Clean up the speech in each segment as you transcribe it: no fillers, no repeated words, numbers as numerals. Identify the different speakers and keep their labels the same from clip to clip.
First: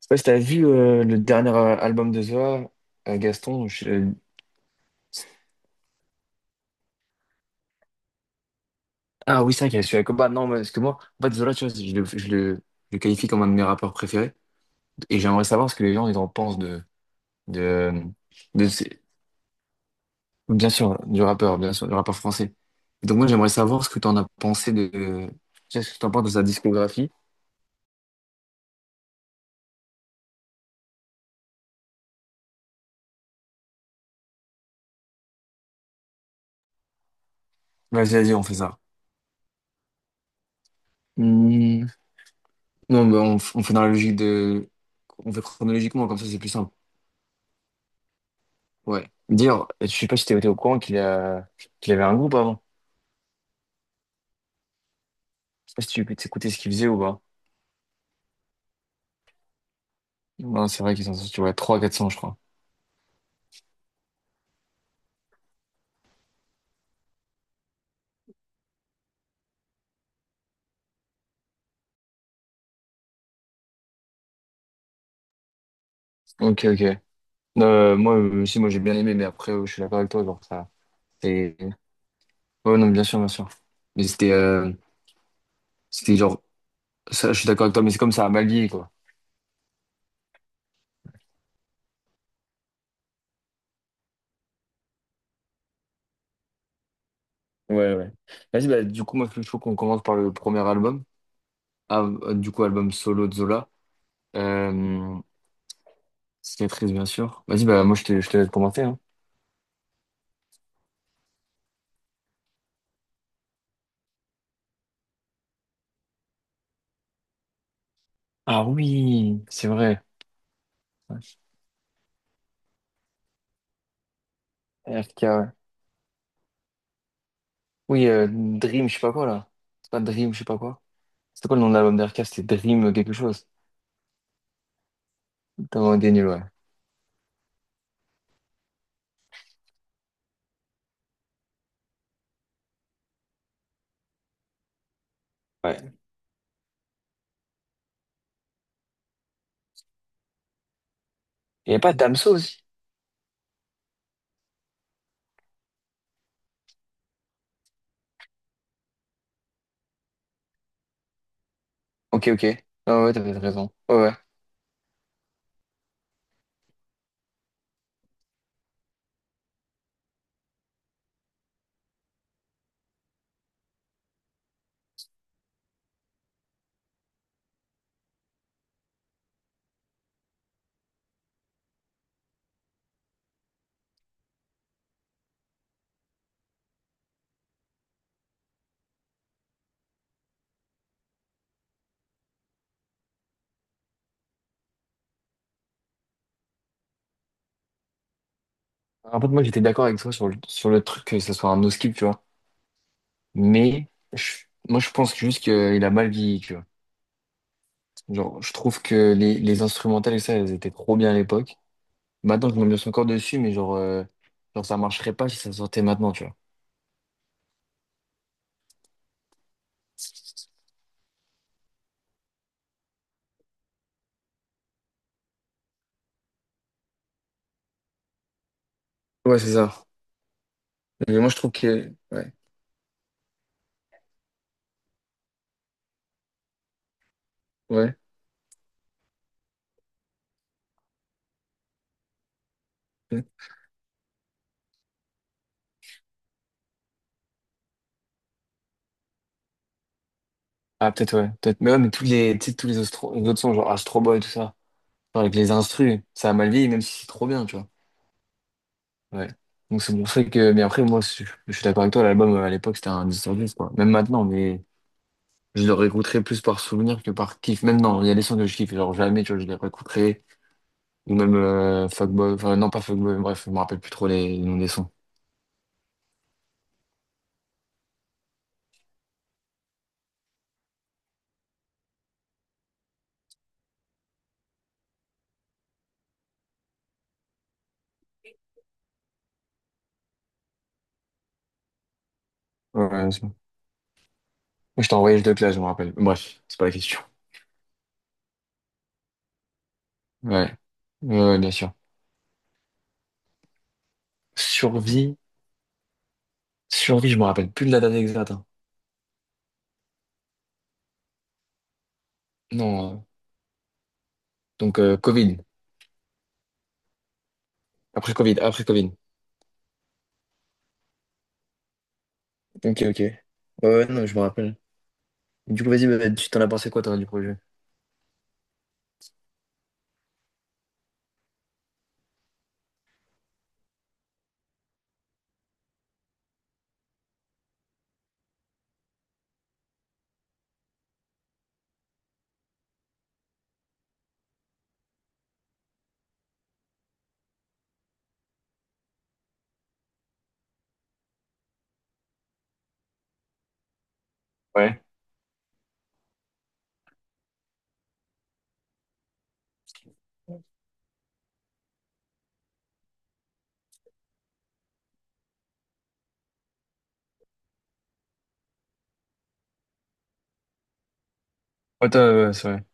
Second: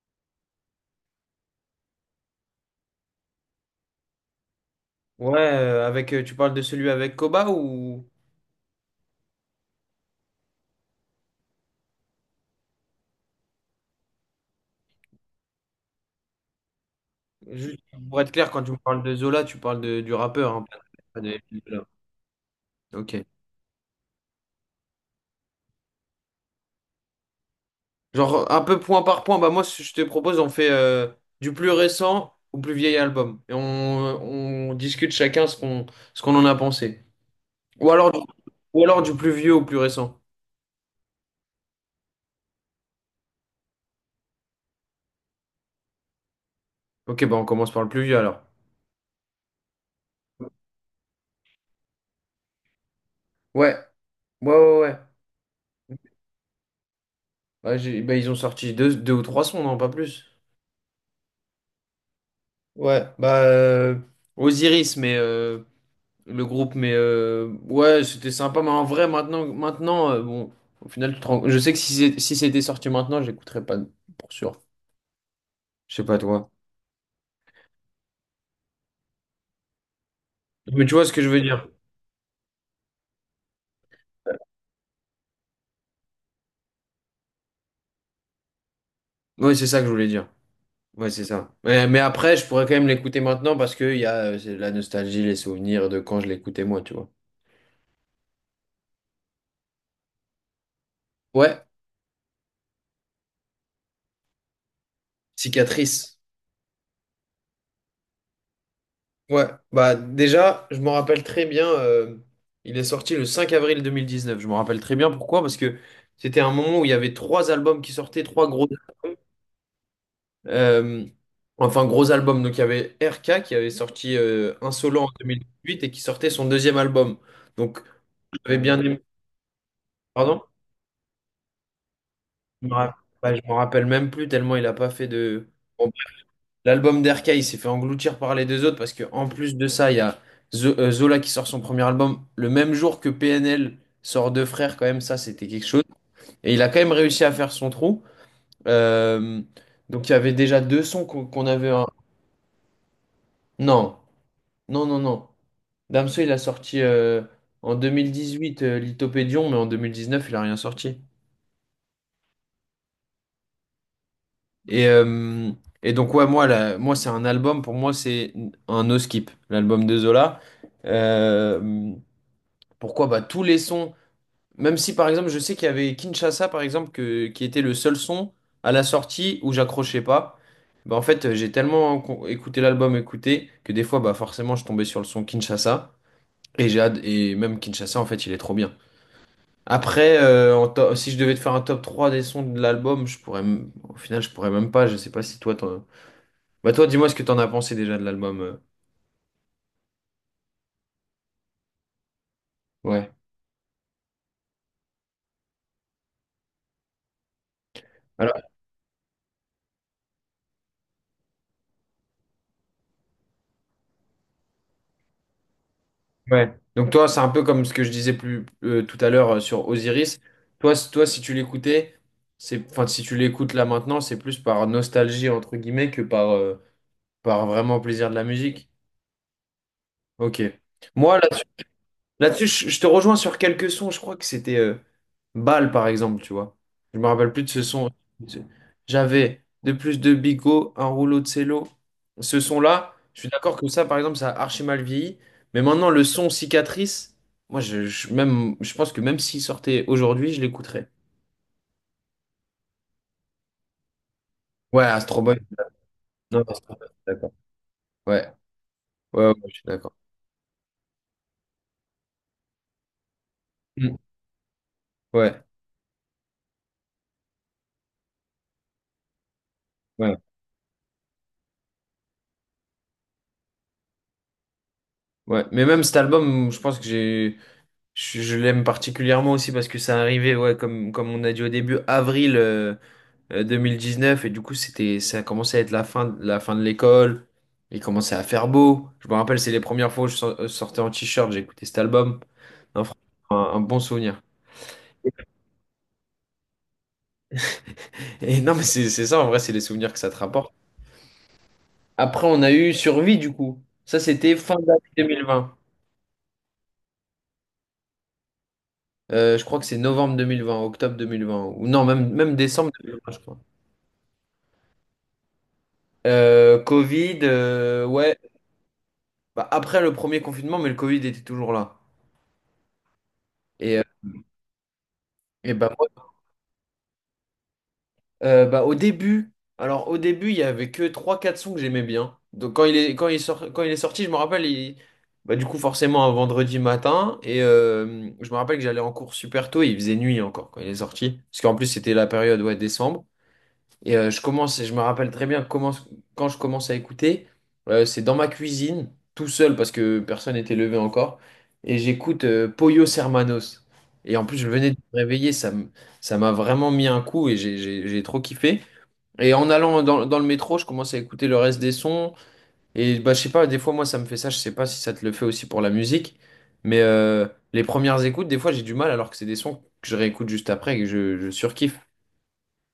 Speaker 1: Je sais pas si t'as vu le dernier album de Zola, Gaston.
Speaker 2: Ouais, avec, tu parles de celui avec Koba ou
Speaker 1: Ah oui, c'est vrai qu'il y a celui avec Koba. Non, mais parce que moi, en fait, Zola, tu vois, je le qualifie comme un de mes rappeurs préférés. Et j'aimerais savoir ce que les gens ils en pensent
Speaker 2: juste
Speaker 1: de,
Speaker 2: pour être clair, quand
Speaker 1: de
Speaker 2: tu me
Speaker 1: ces-
Speaker 2: parles de Zola, tu parles du rappeur, hein,
Speaker 1: bien sûr, du
Speaker 2: pas
Speaker 1: rappeur,
Speaker 2: de
Speaker 1: bien
Speaker 2: Zola.
Speaker 1: sûr, du rappeur français. Donc
Speaker 2: Ok.
Speaker 1: moi, j'aimerais savoir ce que tu en as pensé de, tu sais, ce que t'en penses de sa discographie.
Speaker 2: Genre un peu point par point. Bah moi, ce que je te propose, on fait du plus récent au plus vieil album et on discute chacun ce qu'on en a pensé. Ou alors
Speaker 1: Vas-y,
Speaker 2: du,
Speaker 1: vas-y, on fait ça.
Speaker 2: ou alors du plus vieux au plus récent.
Speaker 1: Hmm. Non, mais on fait dans la logique de, on fait chronologiquement, comme ça, c'est plus simple.
Speaker 2: Ok, bah on commence par le plus vieux alors.
Speaker 1: Ouais. Dire, je sais pas si t'étais au courant qu'il avait un groupe avant.
Speaker 2: Ouais, ouais, ouais, ouais.
Speaker 1: Je sais pas si tu écoutais ce qu'il faisait ou pas.
Speaker 2: Bah, bah, ils ont sorti deux ou trois sons, non, pas plus.
Speaker 1: Non, c'est vrai qu'ils sont sortis, ouais, trois quatre cents je crois.
Speaker 2: Ouais, bah, Osiris, mais le groupe, mais ouais, c'était sympa. Mais en vrai, maintenant, maintenant, bon, au final, je sais que si c'était sorti maintenant, j'écouterais pas pour sûr. Je sais pas toi.
Speaker 1: Ok, ok. Moi aussi, moi j'ai bien aimé, mais après, je suis d'accord avec toi, genre, ça,
Speaker 2: Mais tu vois ce que je veux
Speaker 1: c'est...
Speaker 2: dire?
Speaker 1: Ouais, non, bien sûr, bien sûr. Mais c'était genre, ça, je suis d'accord avec toi, mais c'est comme ça, à mal vieilli, quoi.
Speaker 2: Ouais, c'est ça que je voulais dire. Ouais, c'est ça. Mais après, je pourrais quand même l'écouter maintenant parce que il y a c'est la nostalgie, les souvenirs de quand je l'écoutais moi, tu vois.
Speaker 1: Ouais, ouais. Vas-y, bah, du coup, moi, je trouve qu'on commence par le premier album.
Speaker 2: Ouais,
Speaker 1: Ah, du coup, album solo de Zola. Euh,
Speaker 2: cicatrice.
Speaker 1: cicatrice, bien sûr. Vas-y, bah, moi, je te laisse commencer, hein.
Speaker 2: Ouais, bah déjà, je m'en rappelle très bien. Il est sorti le 5 avril 2019. Je m'en rappelle très bien pourquoi, parce que c'était un moment où il y avait trois albums qui sortaient, trois gros
Speaker 1: Ah
Speaker 2: albums.
Speaker 1: oui, c'est vrai.
Speaker 2: Euh, enfin, gros album. Donc, il y avait RK qui avait sorti Insolent en deux
Speaker 1: RK,
Speaker 2: mille
Speaker 1: ouais.
Speaker 2: huit et qui sortait son deuxième album. Donc,
Speaker 1: Oui,
Speaker 2: j'avais bien
Speaker 1: Dream, je sais
Speaker 2: aimé.
Speaker 1: pas quoi, là. C'est pas Dream, je
Speaker 2: Pardon?
Speaker 1: sais pas quoi. C'était quoi le nom de l'album d'RK? C'était
Speaker 2: Je me
Speaker 1: Dream
Speaker 2: rapp-
Speaker 1: quelque
Speaker 2: Bah, je
Speaker 1: chose.
Speaker 2: m'en rappelle même plus tellement il a pas fait de. Bon,
Speaker 1: T'as des
Speaker 2: bref.
Speaker 1: nuls, ouais.
Speaker 2: L'album d'RK, il s'est fait engloutir par les deux autres parce que en plus de ça, il y a Zola qui sort son premier album le même jour que PNL sort Deux Frères. Quand même, ça, c'était quelque chose.
Speaker 1: Ouais.
Speaker 2: Et il a quand même réussi à faire son trou. Euh, donc, il y avait déjà deux sons qu'on avait.
Speaker 1: Il n'y a pas Damso aussi?
Speaker 2: Non. Non, non, non. Damso, il a sorti en 2018 Lithopédion, mais en 2019 il a rien sorti.
Speaker 1: Ok, ok. Ah ouais, t'as peut-être raison. Ouais, ouais.
Speaker 2: Et, euh, et donc, ouais, moi c'est un album, pour moi, c'est un no skip, l'album de Zola. Euh, Pourquoi? Bah, tous les sons, même si par exemple, je sais qu'il y avait Kinshasa, par exemple, qui était le seul son à la sortie où j'accrochais pas. Bah, en fait, j'ai tellement écouté l'album, écouté, que des fois, bah, forcément, je tombais sur le son Kinshasa. Et même Kinshasa, en fait, il est trop bien. Après, si je devais te faire un top 3 des sons de l'album, au final, je pourrais même pas. Je sais pas si toi, bah toi, dis-moi ce que t'en as pensé déjà de l'album.
Speaker 1: En fait, moi, j'étais d'accord avec toi sur sur le truc que ce soit un no-skip, tu vois.
Speaker 2: Ouais.
Speaker 1: Moi, je pense juste qu'il a mal vieilli, tu vois.
Speaker 2: Alors,
Speaker 1: Genre, je trouve que les instrumentales et ça, elles étaient trop bien à l'époque. Maintenant, je me suis encore dessus, mais genre, ça marcherait pas si ça sortait maintenant, tu vois.
Speaker 2: ouais. Donc toi, c'est un peu comme ce que je disais plus tout à l'heure sur Osiris. Toi, si tu l'écoutais, c'est, enfin, si tu l'écoutes là maintenant, c'est plus par nostalgie entre guillemets que par vraiment plaisir de la musique.
Speaker 1: Ouais, c'est ça.
Speaker 2: Ok.
Speaker 1: Mais
Speaker 2: Moi,
Speaker 1: moi, je trouve que... Ouais.
Speaker 2: là-dessus, je te rejoins sur quelques sons. Je crois que c'était Bal, par exemple, tu vois. Je me rappelle plus de ce son.
Speaker 1: Ouais.
Speaker 2: J'avais de plus de bigot, un rouleau de cello. Ce son-là, je suis d'accord que ça, par exemple, ça a archi mal vieilli. Mais maintenant, le son cicatrice, moi, même, je pense que même s'il sortait aujourd'hui, je l'écouterais.
Speaker 1: Ah, peut-être, ouais. Peut-être. Mais ouais, mais tous les, tu sais, les autres sons, genre Astro Boy, tout ça.
Speaker 2: Ouais,
Speaker 1: Genre
Speaker 2: Astro
Speaker 1: avec
Speaker 2: Boy.
Speaker 1: les instrus, ça a
Speaker 2: Non,
Speaker 1: mal vieilli,
Speaker 2: Astro
Speaker 1: même
Speaker 2: Boy,
Speaker 1: si c'est trop
Speaker 2: d'accord.
Speaker 1: bien, tu vois.
Speaker 2: Ouais, ouais,
Speaker 1: Ouais.
Speaker 2: ouais, je suis
Speaker 1: Donc
Speaker 2: d'accord.
Speaker 1: c'est pour ça que. Mais après, je suis d'accord avec toi, l'album à l'époque, c'était un 10 sur 10, quoi. Même
Speaker 2: Mm.
Speaker 1: maintenant, mais
Speaker 2: Ouais,
Speaker 1: je le réécouterai plus par souvenir que par kiff. Même non, il y a des sons que je kiffe, genre jamais, tu vois, je les
Speaker 2: ouais,
Speaker 1: réécouterai. Ou même Fuckboy, enfin, non, pas Fuckboy, bref, je me rappelle plus trop les noms des sons.
Speaker 2: ouais. Mais même cet album, je pense que j'ai. Je l'aime particulièrement aussi parce que ça arrivait, ouais, comme on a dit au début, avril 2019, et du coup, c'était, ça commençait à être la fin de l'école, il commençait à faire beau. Je me rappelle, c'est les premières fois où je sortais en t-shirt, j'écoutais cet album. Non,
Speaker 1: Ouais, ouais, c'est bon.
Speaker 2: franchement, un bon souvenir.
Speaker 1: Moi, je t'ai envoyé de classe, je me rappelle. Bref, c'est pas la question.
Speaker 2: Et non, mais c'est ça, en vrai, c'est les souvenirs que ça te rapporte.
Speaker 1: Ouais. Ouais, ouais, bien sûr.
Speaker 2: Après, on a eu Survie, du coup. Ça, c'était fin d'année
Speaker 1: Survie.
Speaker 2: 2020.
Speaker 1: Survie, je me rappelle plus de la date exacte, hein.
Speaker 2: Je crois que c'est novembre 2020, octobre 2020, ou non, même, même décembre
Speaker 1: Non,
Speaker 2: 2020, je crois.
Speaker 1: donc Covid.
Speaker 2: Covid,
Speaker 1: Après
Speaker 2: ouais.
Speaker 1: Covid, après Covid.
Speaker 2: Bah, après le premier confinement, mais le Covid était toujours là.
Speaker 1: Ok, ok. Ouais,
Speaker 2: Et, euh,
Speaker 1: ouais, non, je me rappelle.
Speaker 2: et
Speaker 1: Du
Speaker 2: bah,
Speaker 1: coup, vas-y,
Speaker 2: moi,
Speaker 1: bah, tu t'en as pensé quoi, toi, du projet?
Speaker 2: bah, au début, alors au début, il y avait que trois quatre sons que j'aimais bien. Donc quand il est sorti, je me rappelle, bah, du coup, forcément, un vendredi matin. Et je me rappelle que j'allais en cours super tôt et il faisait nuit encore quand il est sorti. Parce qu'en plus, c'était la période, ouais, décembre. Et je commence, je me rappelle très bien comment, quand je commence à écouter, c'est dans ma cuisine, tout seul, parce que personne n'était levé encore, et j'écoute Pollos Hermanos. Et en plus, je venais de
Speaker 1: Ouais.
Speaker 2: me réveiller, ça m'a vraiment mis un coup et j'ai trop kiffé. Et en allant dans le métro, je commence à écouter le reste des sons. Et bah, je sais pas, des fois, moi, ça me fait ça, je sais pas si ça te le fait aussi pour la musique, mais les premières écoutes, des fois, j'ai du mal, alors que c'est des sons que je réécoute juste après et que je surkiffe.
Speaker 1: Ouais, toi, ouais, c'est vrai.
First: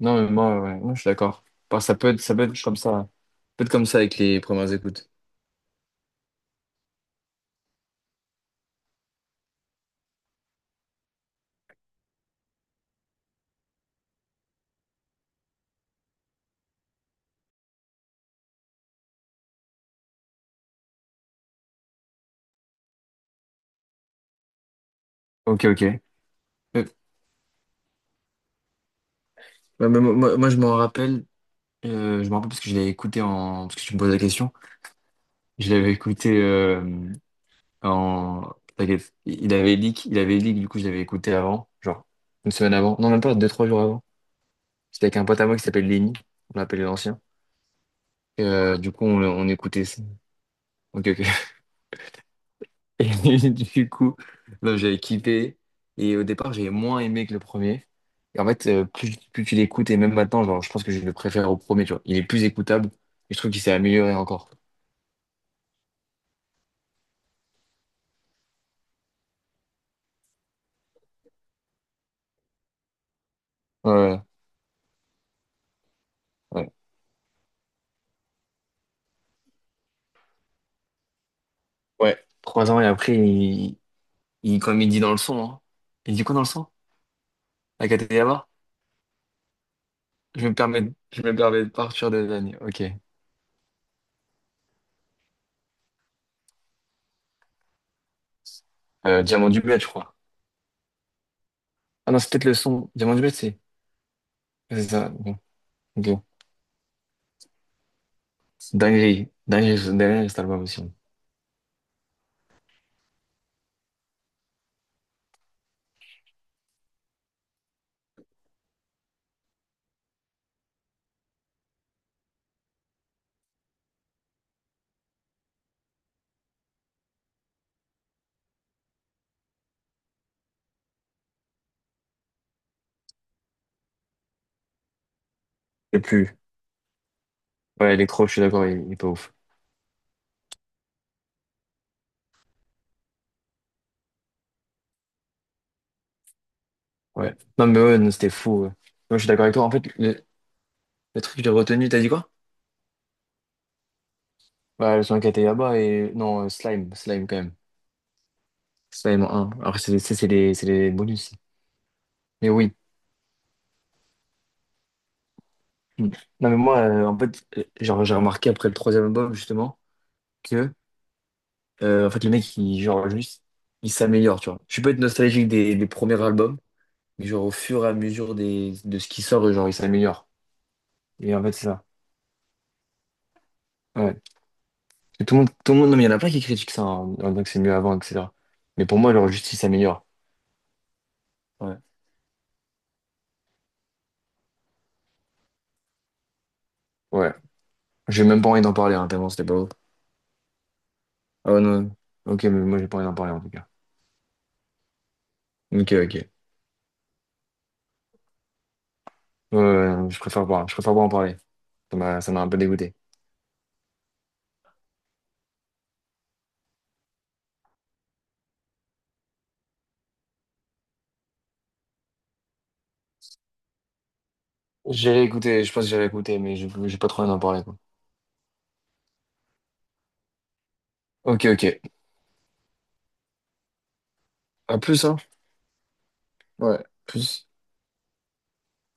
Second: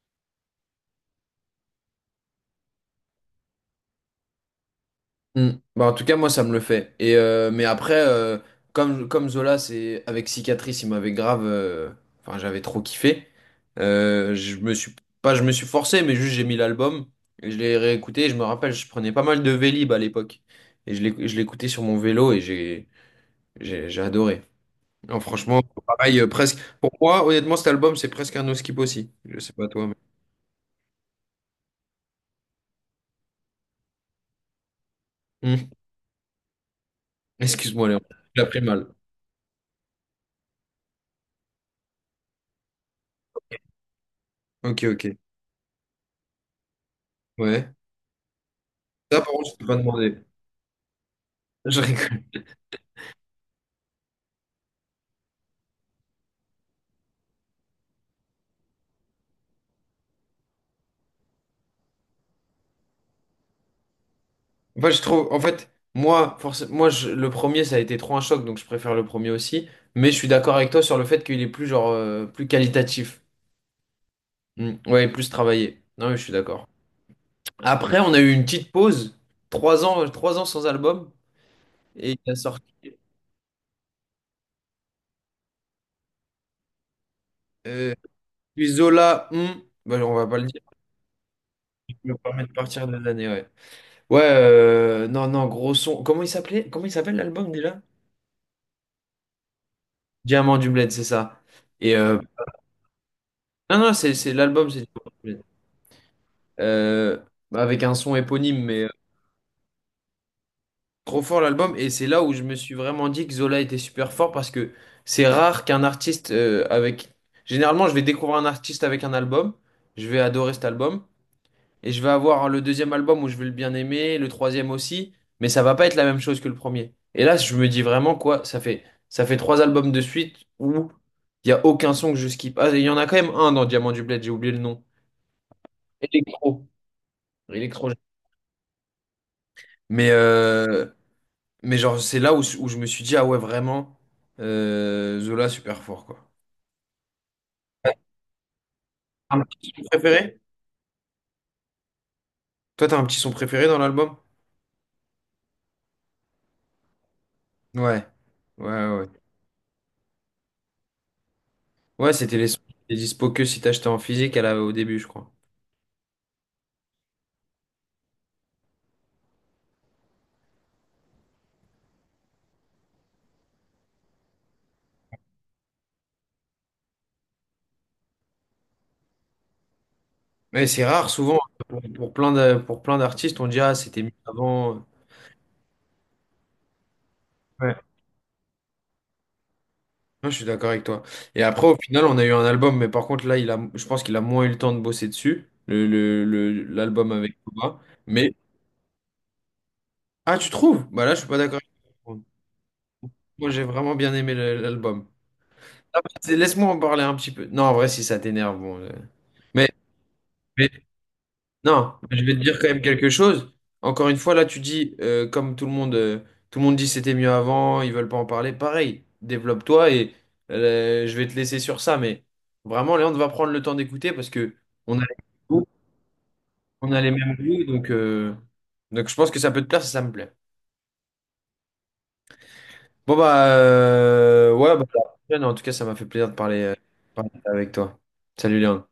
Speaker 1: Non, mais moi, ouais, moi, je suis d'accord. Parce que ça peut être comme ça. Ça peut être comme ça avec les premières écoutes.
Speaker 2: Mm. Bah, en tout cas, moi, ça me le fait. Mais après, comme Zola, c'est avec Cicatrice, il m'avait grave. Enfin, j'avais trop kiffé. Je me suis pas, je me suis forcé, mais juste j'ai mis l'album et je l'ai réécouté. Et je me rappelle, je prenais pas mal de Vélib à l'époque et je l'écoutais sur mon vélo et j'ai adoré. Non,
Speaker 1: Ok,
Speaker 2: franchement,
Speaker 1: ok.
Speaker 2: pareil, presque.
Speaker 1: Euh,
Speaker 2: Pour moi, honnêtement, cet album, c'est presque un no skip aussi. Je sais pas toi, mais.
Speaker 1: moi, je m'en rappelle. Je m'en rappelle parce que je l'avais écouté en. Parce que tu me poses la question. Je
Speaker 2: Mm.
Speaker 1: l'avais écouté
Speaker 2: Excuse-moi, Léon. J'ai
Speaker 1: en.
Speaker 2: appris mal.
Speaker 1: T'inquiète. Il avait leak, du coup, je l'avais écouté avant. Genre, une semaine avant. Non, même pas, deux, trois jours avant.
Speaker 2: Ok,
Speaker 1: C'était avec
Speaker 2: ok.
Speaker 1: un pote à moi qui s'appelle Lenny, on l'appelait l'ancien.
Speaker 2: Ouais.
Speaker 1: Et, du coup,
Speaker 2: Ça, par
Speaker 1: on
Speaker 2: contre, je peux pas
Speaker 1: écoutait ça.
Speaker 2: demander.
Speaker 1: Ok, ok.
Speaker 2: Je rigole.
Speaker 1: Et du coup, non, j'avais kiffé. Et au départ, j'avais moins aimé que le premier. Et en fait, plus tu l'écoutes, et même maintenant, genre, je pense que je le préfère au premier, tu vois. Il est plus écoutable. Et je trouve qu'il s'est amélioré encore.
Speaker 2: Moi, je trouve, en fait, moi, le premier, ça a été trop un choc, donc je préfère le premier aussi. Mais je suis d'accord avec toi sur le fait qu'il est plus, genre, plus qualitatif.
Speaker 1: Ouais, ouais.
Speaker 2: Mm. Ouais, plus travaillé. Non, mais je suis
Speaker 1: Ouais.
Speaker 2: d'accord. Après, on a eu une petite pause, trois ans sans album,
Speaker 1: Ouais,
Speaker 2: et il a sorti.
Speaker 1: trois ans et après, comme il dit dans le son, hein. Il dit quoi dans le son? La
Speaker 2: Euh,
Speaker 1: Katayama?
Speaker 2: Puis Zola, bah, on va pas le dire,
Speaker 1: Je me permets de
Speaker 2: je
Speaker 1: partir
Speaker 2: peux
Speaker 1: de
Speaker 2: me permettre
Speaker 1: l'année.
Speaker 2: de
Speaker 1: Ok.
Speaker 2: partir de l'année, ouais. Ouais, non, non, gros son. Comment il s'appelait? Comment il s'appelle l'album déjà?
Speaker 1: Diamant du Bled, je crois.
Speaker 2: Diamant du Bled, c'est ça. Et
Speaker 1: Ah non,
Speaker 2: euh,
Speaker 1: c'est peut-être le son. Diamant du Bled, c'est.
Speaker 2: non, non, c'est l'album,
Speaker 1: C'est
Speaker 2: c'est.
Speaker 1: ça. Bon, ok.
Speaker 2: euh, Avec un son éponyme, mais
Speaker 1: Dinguerie. Dinguerie, cet album aussi.
Speaker 2: trop fort l'album. Et c'est là où je me suis vraiment dit que Zola était super fort parce que c'est rare qu'un artiste avec. Généralement, je vais découvrir un artiste avec un album, je vais adorer cet album, et je vais avoir le deuxième album où je vais le bien aimer, le troisième aussi, mais ça va pas être la même chose que le premier. Et là, je me dis vraiment quoi, ça fait trois albums de suite où il y a aucun son que je skip. Ah, il y en a quand même un dans Diamant du Bled, j'ai oublié le nom.
Speaker 1: Et plus.
Speaker 2: Electro.
Speaker 1: Ouais,
Speaker 2: Electro.
Speaker 1: Electro, je suis d'accord, il est pas ouf.
Speaker 2: Mais euh, Mais genre, c'est là où je me suis dit, ah ouais, vraiment, Zola, super fort, quoi.
Speaker 1: Ouais. Non, mais ouais, non, c'était fou, ouais. Moi, je suis d'accord
Speaker 2: Un
Speaker 1: avec toi. En
Speaker 2: petit
Speaker 1: fait,
Speaker 2: son préféré?
Speaker 1: le truc que j'ai retenu, t'as dit quoi?
Speaker 2: Toi, t'as un petit son préféré dans l'album?
Speaker 1: Bah, le son qui était là-bas et. Non, Slime. Slime, quand même.
Speaker 2: Ouais. Ouais, ouais.
Speaker 1: Slime en un. Alors, c'est les bonus.
Speaker 2: Ouais, c'était
Speaker 1: Mais
Speaker 2: les sons
Speaker 1: oui.
Speaker 2: qui étaient dispo que si t'achetais en physique au début, je crois.
Speaker 1: Mm. Non, mais moi, genre, j'ai remarqué après le troisième album, justement, que, en fait, le mec, juste, il s'améliore, tu vois. Je peux être nostalgique des premiers albums. Et genre, au fur et à mesure de ce qui sort, genre, il s'améliore.
Speaker 2: Mais c'est rare,
Speaker 1: Et en
Speaker 2: souvent,
Speaker 1: fait, c'est ça.
Speaker 2: pour plein d'artistes, on dit, ah, c'était
Speaker 1: Ouais.
Speaker 2: mieux avant.
Speaker 1: Et tout le monde, non, mais il y en a plein qui critiquent ça en disant que c'est mieux
Speaker 2: Ouais.
Speaker 1: avant, etc. Mais pour moi, genre, juste, il s'améliore.
Speaker 2: Non, je suis d'accord avec toi. Et après,
Speaker 1: Ouais.
Speaker 2: au final, on a eu un album, mais par contre, là, je pense qu'il a moins eu le temps de bosser dessus, l'album
Speaker 1: Ouais.
Speaker 2: avec Koba.
Speaker 1: J'ai
Speaker 2: Mais,
Speaker 1: même pas envie d'en parler, hein, tellement c'était pas beau.
Speaker 2: ah, tu trouves? Bah là, je suis pas
Speaker 1: Ah ouais,
Speaker 2: d'accord.
Speaker 1: non. Ok, mais moi, j'ai pas envie d'en parler, en tout
Speaker 2: Moi,
Speaker 1: cas.
Speaker 2: j'ai vraiment bien aimé l'album.
Speaker 1: Ok,
Speaker 2: Ah, bah,
Speaker 1: ok. Ouais,
Speaker 2: Laisse-moi en parler un petit peu. Non, en vrai, si ça t'énerve, bon. Mais,
Speaker 1: ouais, non, je
Speaker 2: mais-
Speaker 1: préfère pas en parler.
Speaker 2: non, mais je
Speaker 1: Ça
Speaker 2: vais
Speaker 1: m'a
Speaker 2: te
Speaker 1: un peu
Speaker 2: dire quand même
Speaker 1: dégoûté.
Speaker 2: quelque chose. Encore une fois, là, tu dis, comme tout le monde dit c'était mieux avant, ils veulent pas en parler. Pareil, développe-toi et je vais te laisser sur ça. Mais vraiment, Léon va prendre le temps d'écouter parce que on a les,
Speaker 1: J'ai
Speaker 2: mêmes
Speaker 1: écouté,
Speaker 2: goûts,
Speaker 1: je pense que j'ai écouté, mais
Speaker 2: on
Speaker 1: j'ai
Speaker 2: a
Speaker 1: pas
Speaker 2: les
Speaker 1: trop envie d'en
Speaker 2: mêmes
Speaker 1: parler,
Speaker 2: goûts,
Speaker 1: quoi.
Speaker 2: donc je pense que ça peut te plaire si ça me plaît.
Speaker 1: Ok, ok.
Speaker 2: Bon bah ouais bah,
Speaker 1: À
Speaker 2: à la
Speaker 1: plus, hein.
Speaker 2: prochaine. En tout cas ça m'a fait plaisir de
Speaker 1: Ouais.
Speaker 2: parler
Speaker 1: Plus.
Speaker 2: avec toi. Salut Léon.